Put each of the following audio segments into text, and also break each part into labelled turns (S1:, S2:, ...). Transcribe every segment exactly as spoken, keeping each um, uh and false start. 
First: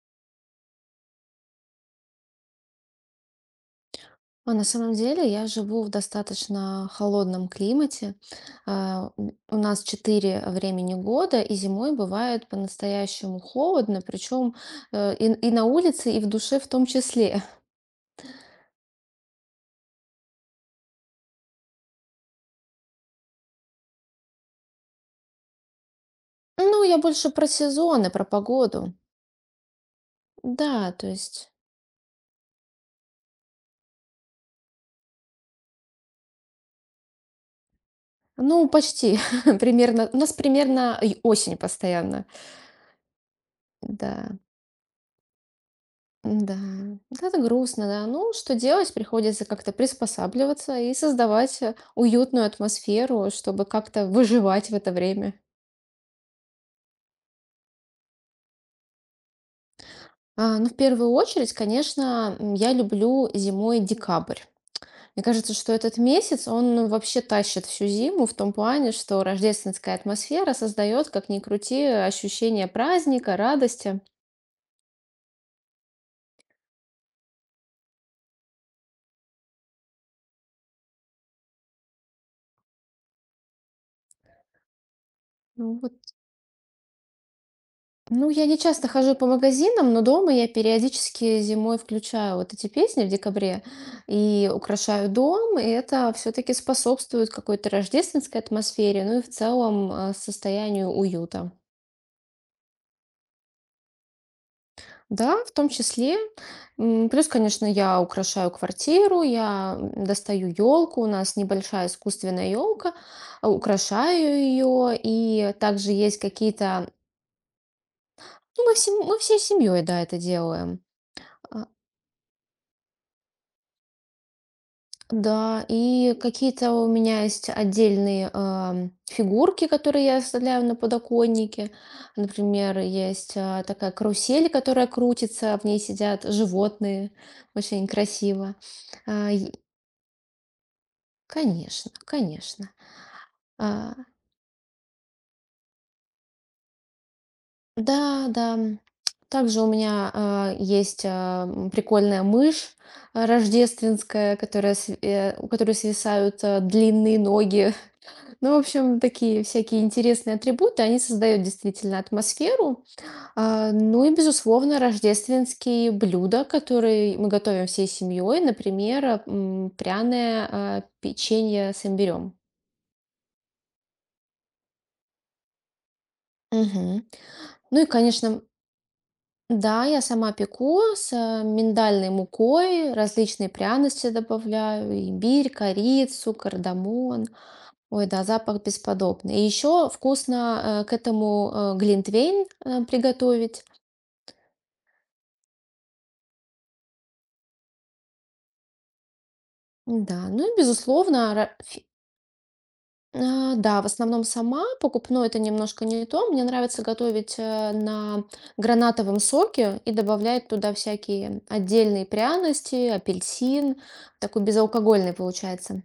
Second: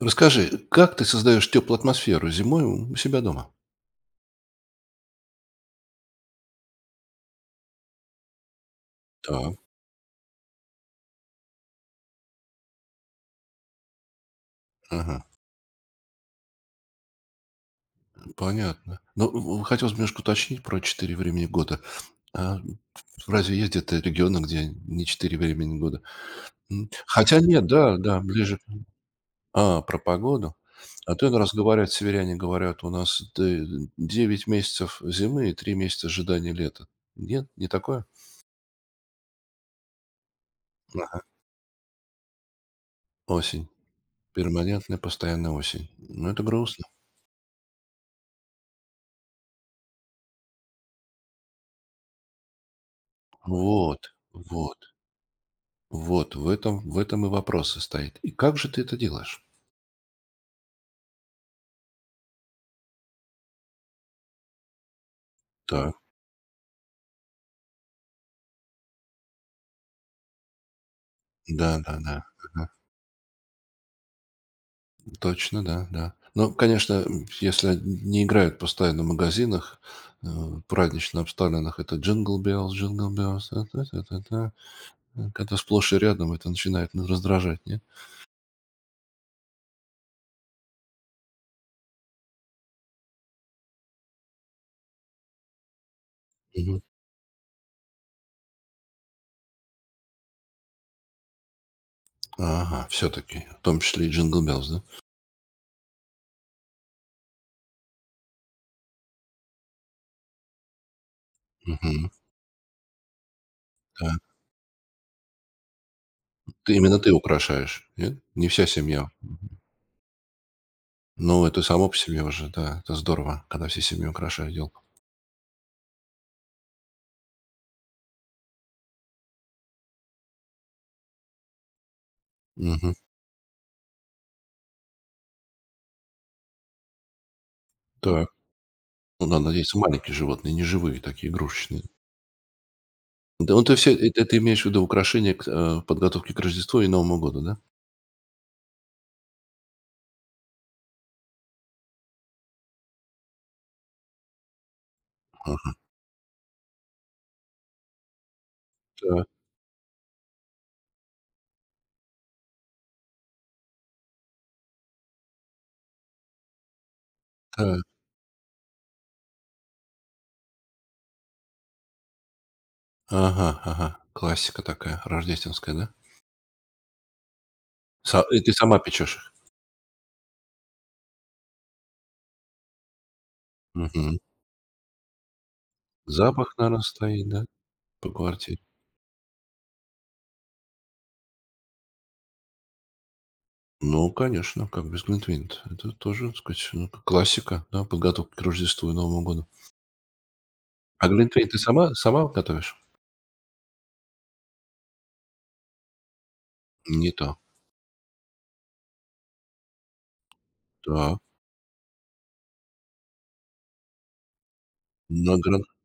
S1: Расскажи, как ты создаешь теплую атмосферу зимой у себя дома?
S2: А на самом деле я живу в достаточно холодном климате. А, м, У
S1: Так,
S2: нас четыре времени года, и зимой бывает по-настоящему холодно, причем э,
S1: ага,
S2: и, и на улице, и в душе в том числе.
S1: понятно. Ну, в- хотелось бы немножко уточнить про четыре времени года. А разве есть где-то регионы, где не четыре времени года?
S2: Ну,
S1: М,
S2: я больше
S1: Хотя
S2: про
S1: нет, да,
S2: сезоны,
S1: да,
S2: про
S1: ближе.
S2: погоду.
S1: А, про погоду.
S2: Да, то
S1: А то
S2: есть,
S1: раз говорят, северяне говорят, у нас д- девять месяцев зимы и три месяца ожидания лета. Нет, не такое?
S2: ну, почти примерно. У нас примерно и
S1: Ага.
S2: осень постоянно.
S1: Осень.
S2: Да.
S1: Перманентная постоянная осень. Ну, это
S2: М-да,
S1: грустно.
S2: вот это грустно, да. Ну, что делать? Приходится как-то приспосабливаться и создавать, э, уютную атмосферу, чтобы как-то
S1: Вот,
S2: выживать в
S1: вот.
S2: это время.
S1: Вот в этом в этом и вопрос состоит. И как же ты это делаешь?
S2: А, ну, в первую очередь, конечно, м, я люблю зимой декабрь. Мне кажется, что
S1: Так.
S2: этот месяц, он вообще тащит всю зиму в том плане, что рождественская атмосфера создает, как ни крути, э,
S1: Да-да-да.
S2: ощущение
S1: Ага.
S2: праздника, радости.
S1: Точно, да, да. Ну, конечно, м, если они не играют постоянно в магазинах, э, празднично обставленных, это Jingle Bells, Jingle Bells. Э, Когда
S2: Ну вот.
S1: сплошь и рядом это начинает н- раздражать, нет?
S2: Ну, я не часто хожу по магазинам, но дома я периодически зимой включаю вот эти песни в декабре и украшаю дом, и это все-таки
S1: Мгм.
S2: способствует какой-то рождественской атмосфере, ну и в целом э, состоянию уюта.
S1: Ага, все-таки, в том числе и Jingle Bells, да?
S2: Да, в том числе. М, Плюс, конечно, я украшаю квартиру, я м, достаю елку, у нас небольшая
S1: Мгм.
S2: искусственная елка,
S1: Так.
S2: украшаю ее, и также есть
S1: Ты,
S2: какие-то...
S1: именно ты украшаешь, нет? Не
S2: Ну,
S1: вся
S2: мы, всем-
S1: семья.
S2: мы всей семьей, да, это делаем.
S1: Ну, это
S2: А,
S1: само по себе уже, да, это здорово, когда все семья украшают елку.
S2: Да, и какие-то у меня есть отдельные ам, фигурки, которые я оставляю на подоконнике. Например,
S1: Мгм.
S2: есть а, такая карусель, которая крутится, в ней сидят животные, очень
S1: Так.
S2: красиво.
S1: Ну
S2: А,
S1: да,
S2: и-
S1: надеяться, маленькие животные, не живые, такие игрушечные.
S2: конечно, конечно.
S1: Да, ну ты все,
S2: А,
S1: это ты имеешь в виду украшения к э, подготовки к Рождеству и Новому году, да?
S2: да, да. м. Также у меня а, есть а, м, прикольная мышь а, рождественская, которая, св- э, у которой
S1: Ага.
S2: свисают а, длинные ноги Ну, в общем,
S1: Так,
S2: такие всякие интересные атрибуты, они создают действительно атмосферу. А, Ну и, безусловно, рождественские блюда, которые мы готовим
S1: так.
S2: всей семьей, например, а, м, пряное а, печенье с имбирем.
S1: Ага, ага. Классика такая рождественская, да?
S2: Мгм. Ну и,
S1: Са и
S2: конечно,
S1: ты сама печешь их?
S2: да, я сама пеку с а, миндальной мукой, различные пряности
S1: Мгм.
S2: добавляю, имбирь, корицу,
S1: Запах, наверно,
S2: кардамон.
S1: стоит, да,
S2: Ой,
S1: по
S2: да,
S1: квартире?
S2: запах бесподобный. И еще вкусно э, к этому э, глинтвейн э, приготовить.
S1: Ну, конечно, как без глинтвейна. Это тоже, так сказать, ну, к классика, да, подготовка к Рождеству и Новому году.
S2: Да, ну и
S1: А
S2: безусловно,
S1: глинтвейн ты
S2: ра- фи-
S1: сама сама готовишь?
S2: а, да, в основном сама покупное это немножко не то. Мне нравится
S1: Не то.
S2: готовить э, на гранатовом соке и добавлять туда
S1: Да.
S2: всякие отдельные пряности, апельсин, такой безалкогольный
S1: На гра
S2: получается.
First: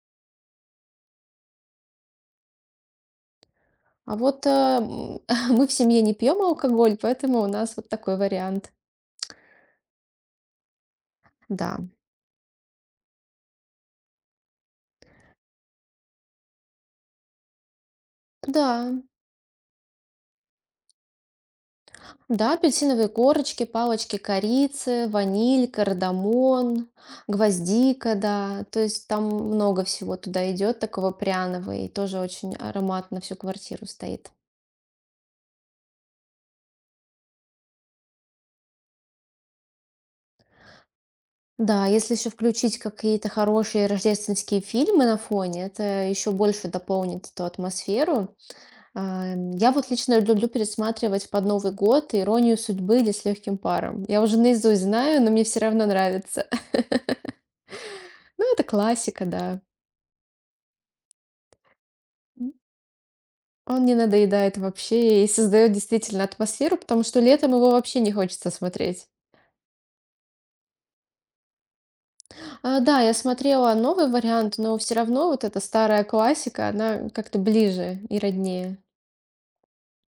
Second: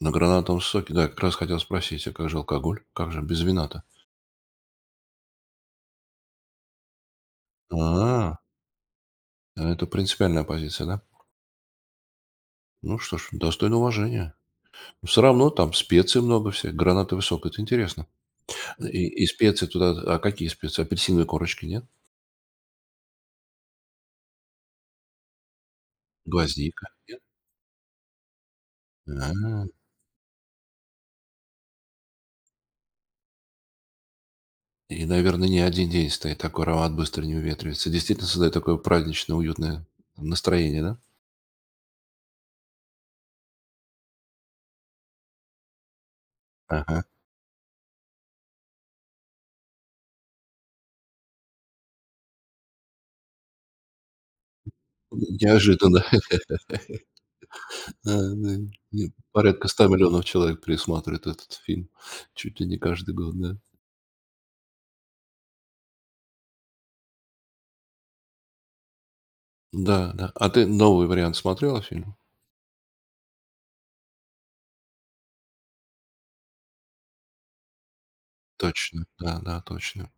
S1: на гранатовом соке, да, как раз хотел спросить, а как же алкоголь? Как же без вина-то?
S2: А вот э, м, мы в семье не пьем алкоголь, поэтому у нас вот такой
S1: А,
S2: вариант.
S1: это принципиальная позиция, да?
S2: Да,
S1: Ну что ж, достойно уважения. Все равно там специй много всяких, гранатовый сок — это интересно.
S2: да.
S1: И и специи туда, а какие специи? Апельсиновой корочки нет?
S2: Да, апельсиновые корочки, палочки корицы, ваниль,
S1: Гвоздика?
S2: кардамон,
S1: Нет?
S2: гвоздика, да. То есть там
S1: А,
S2: много всего туда идет такого пряного и тоже очень ароматно всю квартиру стоит.
S1: и, наверное, не один день стоит, такой аромат быстро не уветривается. Действительно создает такое праздничное, уютное настроение, да?
S2: Да, если еще включить какие-то хорошие рождественские фильмы на фоне, это еще больше
S1: Ага.
S2: дополнит эту атмосферу. А, Я вот лично люблю пересматривать под Новый год «Иронию судьбы» или «С легким паром». Я уже наизусть знаю, но мне все равно
S1: Неожиданно.
S2: нравится.
S1: Да,
S2: Ну,
S1: да,
S2: это
S1: и
S2: классика, да.
S1: порядка ста миллионов человек пересматривает этот фильм чуть ли не каждый год, да.
S2: Он не надоедает вообще и создает действительно атмосферу, потому что летом его вообще не хочется смотреть.
S1: Да, да. А ты новый вариант смотрела фильма?
S2: А, да, я смотрела новый вариант, но все равно вот эта старая классика, она как-то ближе и роднее.
S1: Точно, да, да, точно.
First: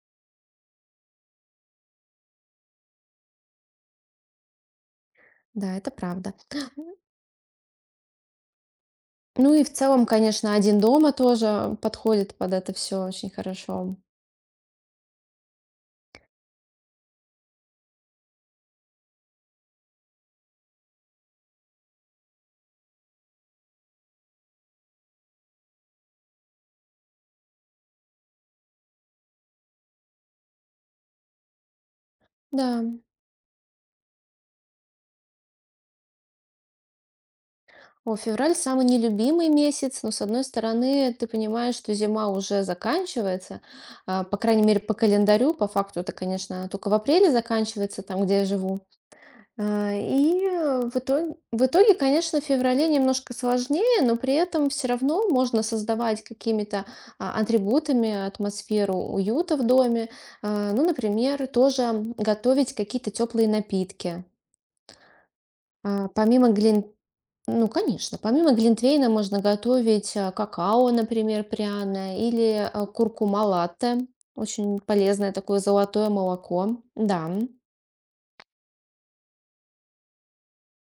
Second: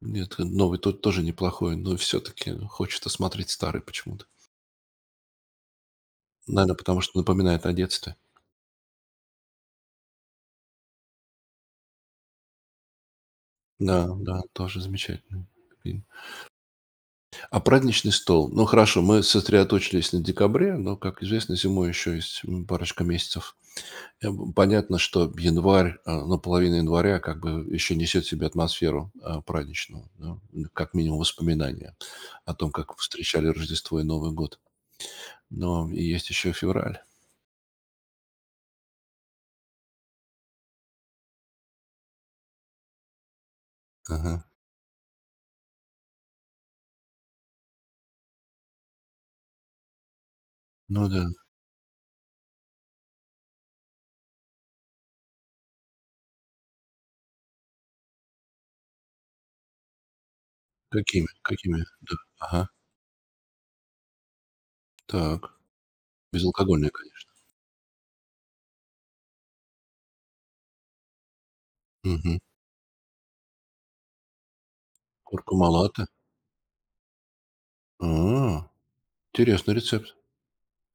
S1: Нет, э, новый тот тоже неплохой, но все-таки хочется смотреть старый почему-то.
S2: Да, это правда.
S1: Наверное, потому что напоминает о детстве.
S2: Ну и в целом, конечно, "Один дома" тоже подходит под это все очень хорошо.
S1: Да, да, тоже замечательный фильм. А "Праздничный стол"? Ну, хорошо, мы сосредоточились на декабре, но, как известно, зимой еще есть, м, парочка месяцев. Э, б понятно, что январь, а, ну, половина января как бы еще несет в себе атмосферу, а, праздничную, да. Ну, как минимум воспоминания о том,
S2: Да.
S1: как встречали Рождество и Новый год. Но и есть еще февраль.
S2: О, февраль самый нелюбимый месяц, но, с одной стороны, ты понимаешь, что зима уже заканчивается, а, по
S1: Ага.
S2: крайней мере, по календарю, по факту это, конечно, она только в апреле заканчивается, там, где я живу. А, И э, в
S1: Ну да.
S2: итоге, в итоге, конечно, в феврале немножко сложнее, но при этом все равно можно создавать какими-то а, атрибутами атмосферу уюта в доме. А, Ну,
S1: Какими?
S2: например,
S1: Какими?
S2: тоже
S1: Да. Ага.
S2: готовить какие-то теплые напитки.
S1: Так.
S2: А, Помимо
S1: Безалкогольное,
S2: глин-
S1: конечно.
S2: ну, конечно. Помимо глинтвейна можно готовить а, какао, например, пряное,
S1: Мгм.
S2: или а, куркума латте. Очень полезное такое
S1: Куркума латте.
S2: золотое молоко. Да.
S1: А, интересный рецепт.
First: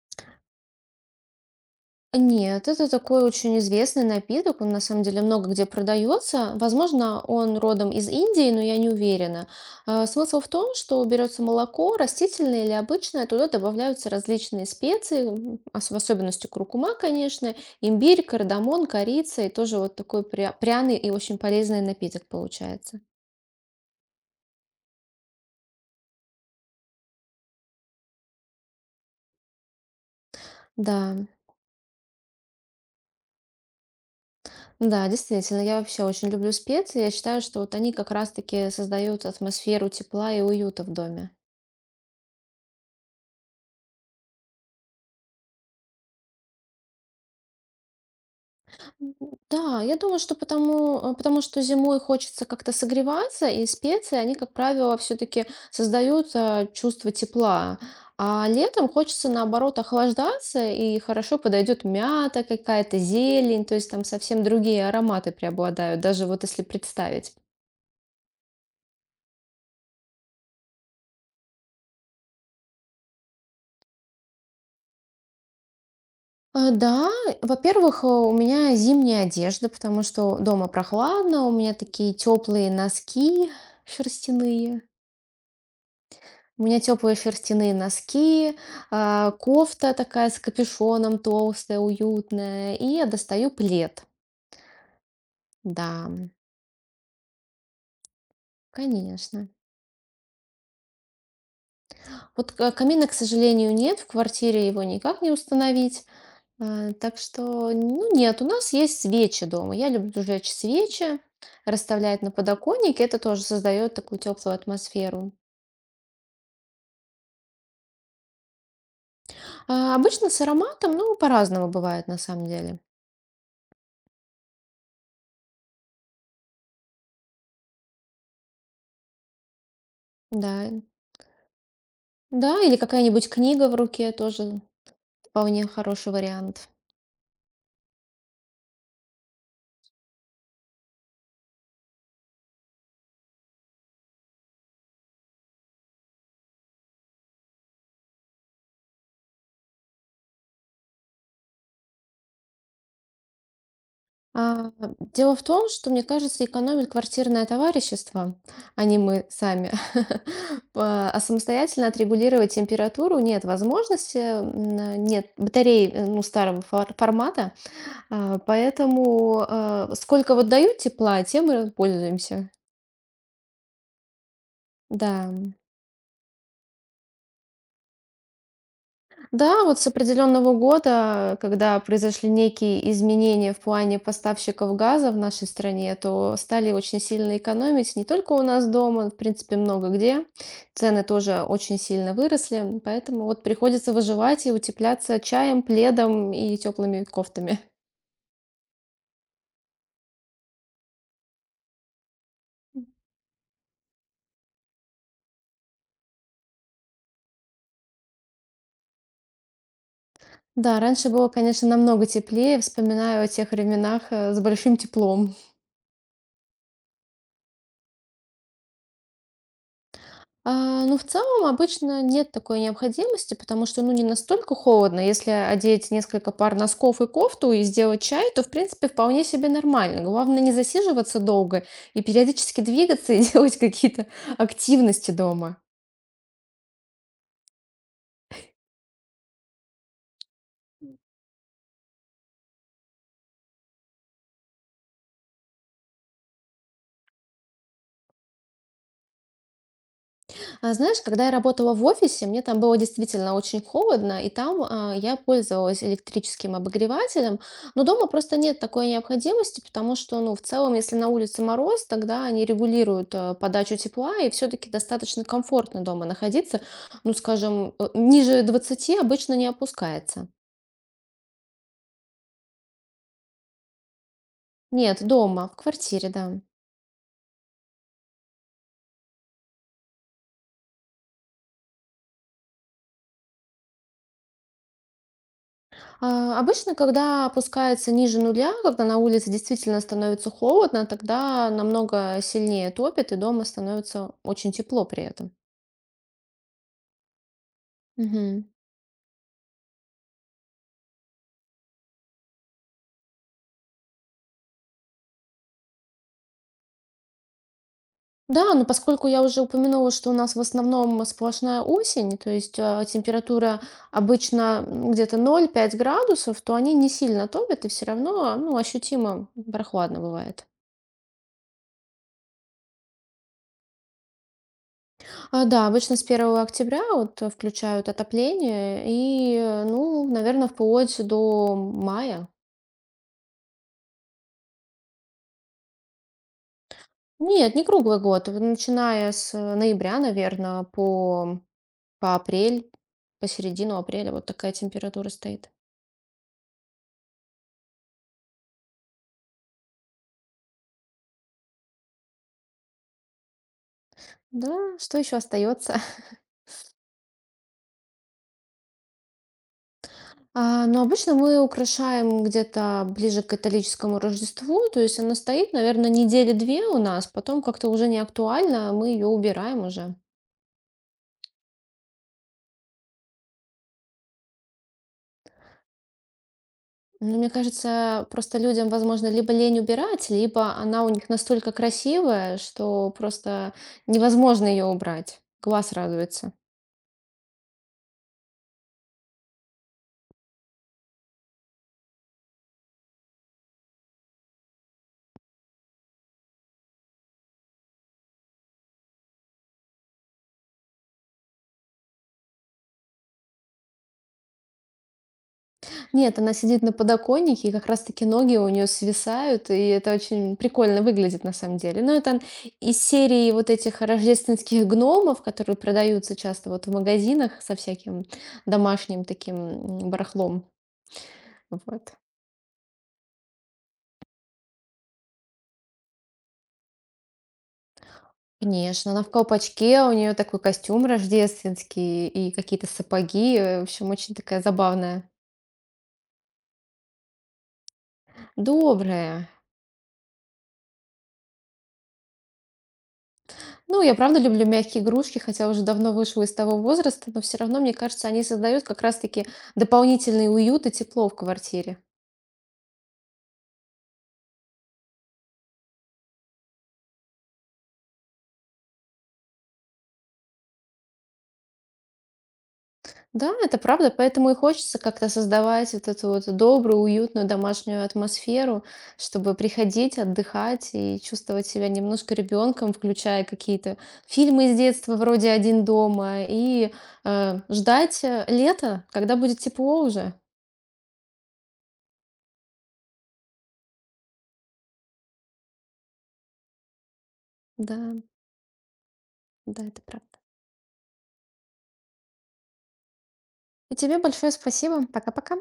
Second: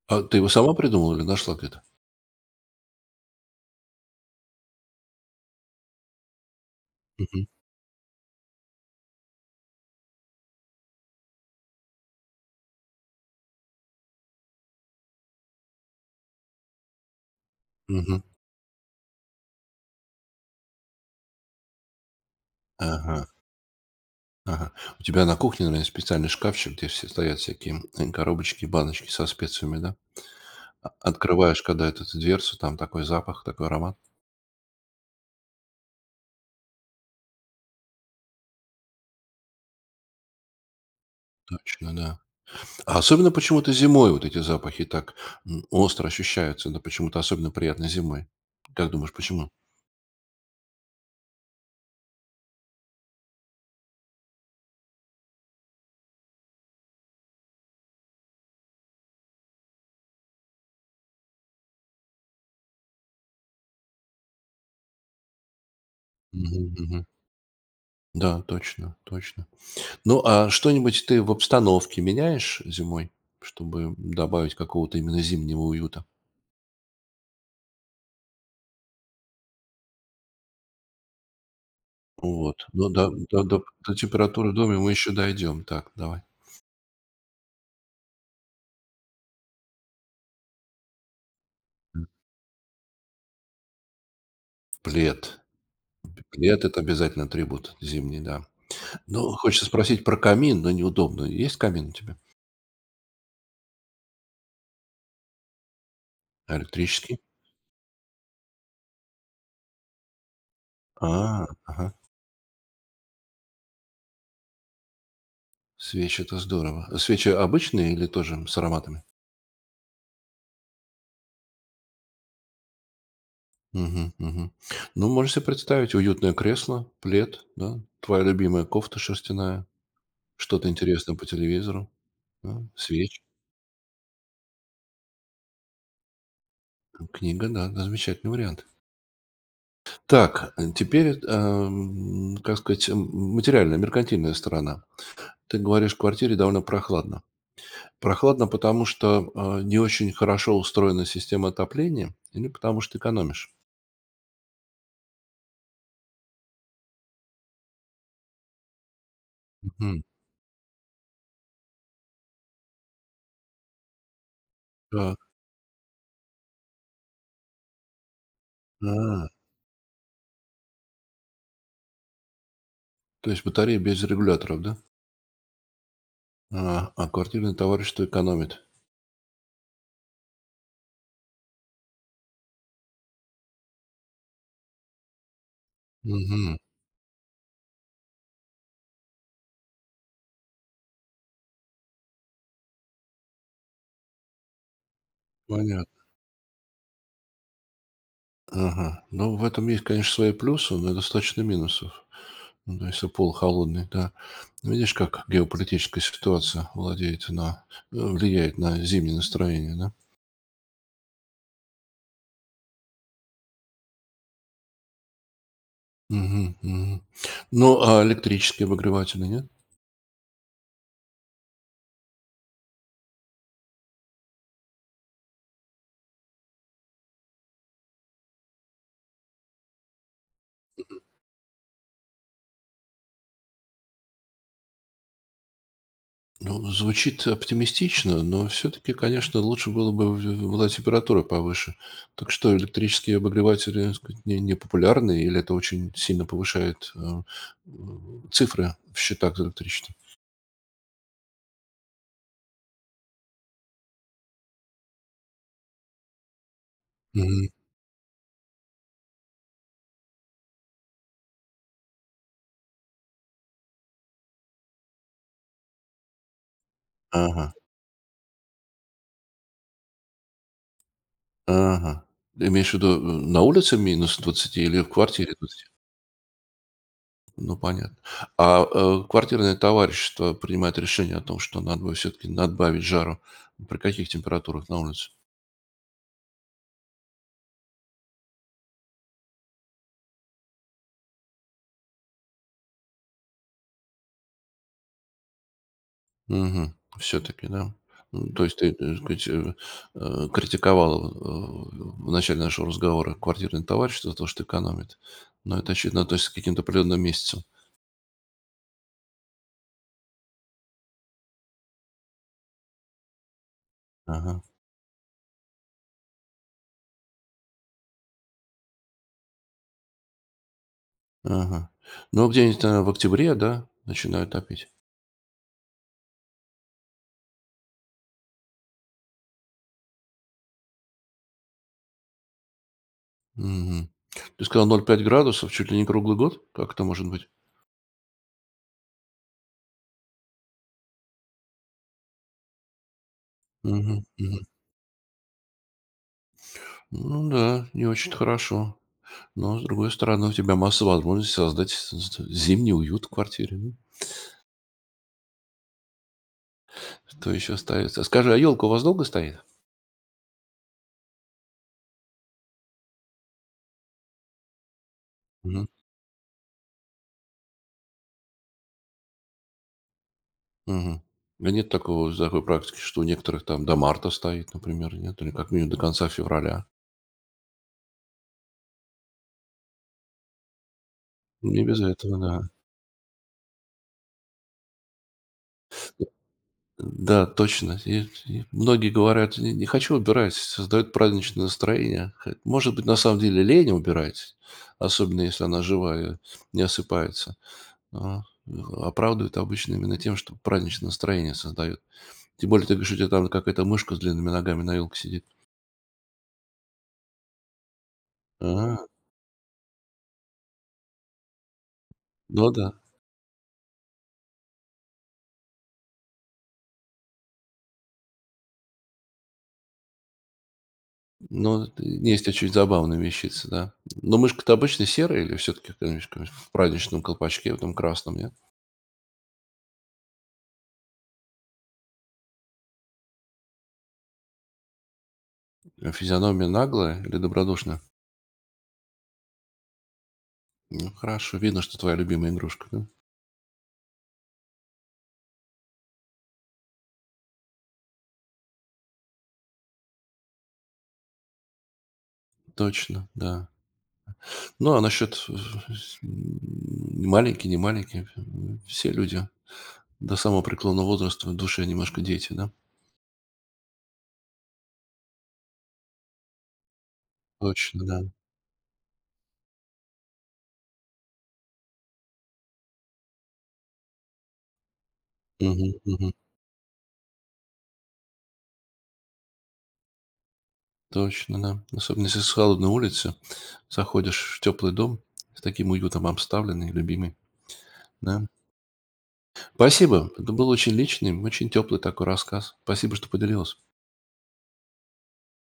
S1: А ты его сама придумала или нашла где-то?
S2: Нет, это такой очень известный напиток, он на самом деле много где продается. Возможно,
S1: Мгм.
S2: он родом из Индии, но я не уверена. А, Смысл в том, что берется молоко, растительное или обычное, туда добавляются различные специи, м, ос- в особенности куркума, конечно,
S1: Мгм.
S2: имбирь, кардамон, корица, и тоже вот такой пря- пряный и очень полезный напиток получается.
S1: Ага. Ага. У тебя на кухне, наверное, специальный шкафчик, где все стоят всякие м, коробочки, баночки со специями, да? А-
S2: Да.
S1: Открываешь когда эту дверцу, там такой запах, такой аромат.
S2: Да, действительно, я вообще очень люблю специи. Я считаю, что вот они как раз-таки создают атмосферу тепла и уюта в доме.
S1: Точно, да. А особенно почему-то зимой вот эти запахи так, м, остро ощущаются, да, почему-то особенно приятно зимой. Как думаешь, почему?
S2: Да, я думаю, что потому, э, потому что зимой хочется как-то согреваться, и специи, они, как правило, все-таки создают э, чувство тепла. А летом хочется, наоборот, охлаждаться, и хорошо подойдет мята, какая-то зелень, то есть там совсем другие ароматы преобладают, даже вот если
S1: Мгм, мгм.
S2: представить.
S1: Да, точно, точно. Ну, а что-нибудь ты в обстановке меняешь зимой, чтобы добавить какого-то именно зимнего уюта?
S2: Э, Да, во-первых, э, у меня зимняя одежда, потому что дома прохладно, у меня такие
S1: Вот.
S2: теплые
S1: Ну, да, до,
S2: носки
S1: до, до температуры в доме
S2: шерстяные.
S1: мы еще дойдем. Так, давай.
S2: У меня теплые шерстяные носки, а, кофта такая с капюшоном толстая, уютная, и я достаю плед.
S1: Плед.
S2: Да,
S1: Плед — это обязательно атрибут зимний, да. Ну,
S2: конечно.
S1: хочется спросить про камин, но неудобно. Есть камин у тебя?
S2: Вот к- камина, к сожалению, нет, в квартире его никак не установить.
S1: А,
S2: А, Так
S1: электрический?
S2: что, ну нет, у нас есть свечи дома. Я люблю жечь свечи,
S1: А, ага.
S2: расставлять на подоконнике. Это тоже создает такую теплую атмосферу.
S1: Свечи — это здорово. А свечи обычные или тоже с ароматами?
S2: А, Обычно с ароматом, ну, по-разному бывает на самом деле.
S1: Мгм, мгм. Ну, можно себе представить: уютное кресло, плед, да, твоя любимая кофта шерстяная,
S2: Да,
S1: что-то интересное по телевизору,
S2: да,
S1: да,
S2: или
S1: свечи,
S2: какая-нибудь книга в руке тоже Вполне хороший вариант.
S1: книга, да, да, замечательный вариант. Так, э, теперь, эт ам, как сказать, м материальная, меркантильная сторона. Ты говоришь, в квартире довольно прохладно. Прохладно, потому что а, не очень хорошо устроена система отопления или потому что экономишь?
S2: А, дело в том, что, мне кажется, экономит квартирное товарищество, а не мы сами.
S1: Мгм.
S2: Па- А самостоятельно отрегулировать температуру нет возможности, м,
S1: Так,
S2: нет батарей э, ну, старого фор- формата, А,
S1: а,
S2: поэтому э, сколько вот дают тепла, тем и пользуемся.
S1: то есть батареи без регуляторов, да?
S2: Да.
S1: А, а квартирный товарищество экономит.
S2: Да, вот с определенного года, когда произошли некие изменения в плане поставщиков газа в нашей стране, то
S1: Мгм.
S2: стали очень сильно экономить не только у нас дома, в принципе, много где. Цены тоже очень сильно выросли, поэтому вот приходится выживать и утепляться чаем,
S1: Понятно.
S2: пледом и теплыми кофтами.
S1: Ага. Ну, в этом есть, конечно, свои плюсы, но и достаточно минусов. Ну, да, если пол холодный, да. Видишь, как геополитическая ситуация владеет на, э, влияет на зимнее настроение, да?
S2: Да, раньше было, конечно, намного теплее. Вспоминаю о тех временах э, с большим теплом.
S1: Мгм, мгм. Ну, а электрические обогреватели нет?
S2: А, ну, в целом обычно нет такой необходимости, потому что, ну, не настолько холодно. Если одеть несколько пар носков и кофту и сделать чай, то, в принципе, вполне себе нормально. Главное не засиживаться долго и периодически двигаться и делать какие-то активности дома.
S1: Ну, звучит оптимистично, но все-таки, конечно, лучше было бы в- была температура повыше. Так что электрические обогреватели, так сказать, не, не популярны, или это очень сильно повышает э, м, цифры в счетах за электричество?
S2: А знаешь, когда я работала в офисе, мне там было действительно очень холодно, и там а, я пользовалась электрическим обогревателем,
S1: Мгм.
S2: но дома просто нет такой необходимости, потому что, ну, в целом, если на улице мороз, тогда они регулируют э, подачу тепла, и все-таки достаточно комфортно дома находиться, ну,
S1: Ага,
S2: скажем, э, ниже двадцати обычно не опускается.
S1: ага. Ты имеешь в виду э, на улице минус двадцать или в
S2: Нет,
S1: квартире
S2: дома, в
S1: двадцати?
S2: квартире, да.
S1: Ну, понятно. А, э, квартирное товарищество принимает решение о том, что надо бы все-таки надбавить жару. При каких температурах на улице?
S2: А, Обычно, когда опускается ниже нуля, когда на улице действительно становится холодно, тогда намного сильнее топит, и дома становится очень тепло при этом.
S1: Мгм. Все-таки, да? М,
S2: Мгм.
S1: То есть ты, э, так сказать, э, э, критиковал э, в начале нашего разговора квартирное товарищество за то, что экономит. Но это, очевидно, относится к каким-то определенным месяцам.
S2: Да, но поскольку я уже упомянула, что у нас в основном сплошная осень, то есть э, температура
S1: Ага,
S2: обычно м, где-то ноль пять градусов, то они не сильно топят и все равно, ну, ощутимо прохладно бывает.
S1: ага. Ну, а где-нибудь, наверно, в октябре, да, начинают топить?
S2: А, да, обычно с первого октября вот э, включают отопление и, э, ну, наверное, вплоть до мая.
S1: Мгм. Ты сказал ноль пять градусов чуть ли не круглый год? Как это может быть?
S2: Нет, не круглый год. В Начиная с э, ноября, наверное, по по апрель, по середину
S1: Мгм,
S2: апреля вот
S1: мгм.
S2: такая температура стоит.
S1: Ну да, не очень хорошо. Но, с другой стороны, у тебя масса возможностей создать с- с- зимний уют в квартире. Ну,
S2: Да, что еще остается?
S1: что еще остается? А скажи, а елка у вас долго стоит?
S2: А, но обычно мы украшаем где-то ближе к католическому Рождеству, то есть она стоит,
S1: Мгм.
S2: наверное, недели две у нас, потом как-то уже не актуально, мы ее убираем уже.
S1: Мгм. Да нет такого, такой практики, что у некоторых там до марта стоит, например, нет? Или как минимум до конца февраля.
S2: Но мне кажется, просто людям, возможно, либо лень убирать, либо она у них настолько
S1: Не без этого,
S2: красивая,
S1: да.
S2: что просто невозможно ее убрать. Глаз радуется.
S1: Да, точно. И- и многие говорят, не, не хочу убирать, создают праздничное настроение. Хо- Может быть, на самом деле лень убирать, особенно если она живая, не осыпается. А, э, Оправдывают обычно именно тем, что праздничное настроение создает. Тем более, ты говоришь, у тебя там какая-то мышка с длинными ногами на вилке сидит.
S2: Нет, она сидит на подоконнике, и как раз-таки ноги у нее
S1: А,
S2: свисают, и это очень прикольно выглядит на самом деле. Но это
S1: ну да.
S2: из серии вот этих рождественских гномов, которые продаются часто вот в магазинах со всяким домашним таким м, барахлом.
S1: Ну, т
S2: Вот.
S1: есть очень забавная вещица, да. Но мышка-то обычно серая или все-таки в праздничном колпачке, в этом красном, нет?
S2: Конечно, она в колпачке, у нее такой костюм рождественский и какие-то сапоги. э, В общем, очень такая забавная.
S1: А физиономия наглая или добродушная?
S2: Добрая.
S1: Ну, хорошо, видно, что твоя любимая игрушка, да?
S2: Ну, я правда люблю мягкие игрушки, хотя уже давно вышла из того возраста, но все равно, мне кажется, они создают как раз-таки дополнительный уют и тепло в квартире.
S1: Точно, да. Ну, а насчет э, с маленькие, не маленькие, э, все люди до самого преклонного возраста в душе немножко дети, да?
S2: Да, это правда, поэтому и хочется как-то создавать вот эту вот добрую, уютную домашнюю
S1: Точно, да.
S2: атмосферу, чтобы приходить, отдыхать и чувствовать себя немножко ребенком, включая какие-то фильмы из детства вроде «Один
S1: Мгм, мгм.
S2: дома» и э, ждать э, лета, когда будет тепло уже.
S1: Точно, да. Особенно если с холодной улицы заходишь в теплый дом, с таким уютом обставленный, любимый,
S2: Да,
S1: да.
S2: да, это правда.
S1: Спасибо, это был очень личный, очень теплый такой рассказ. Спасибо, что поделилась.
S2: И тебе большое спасибо. Пока-пока.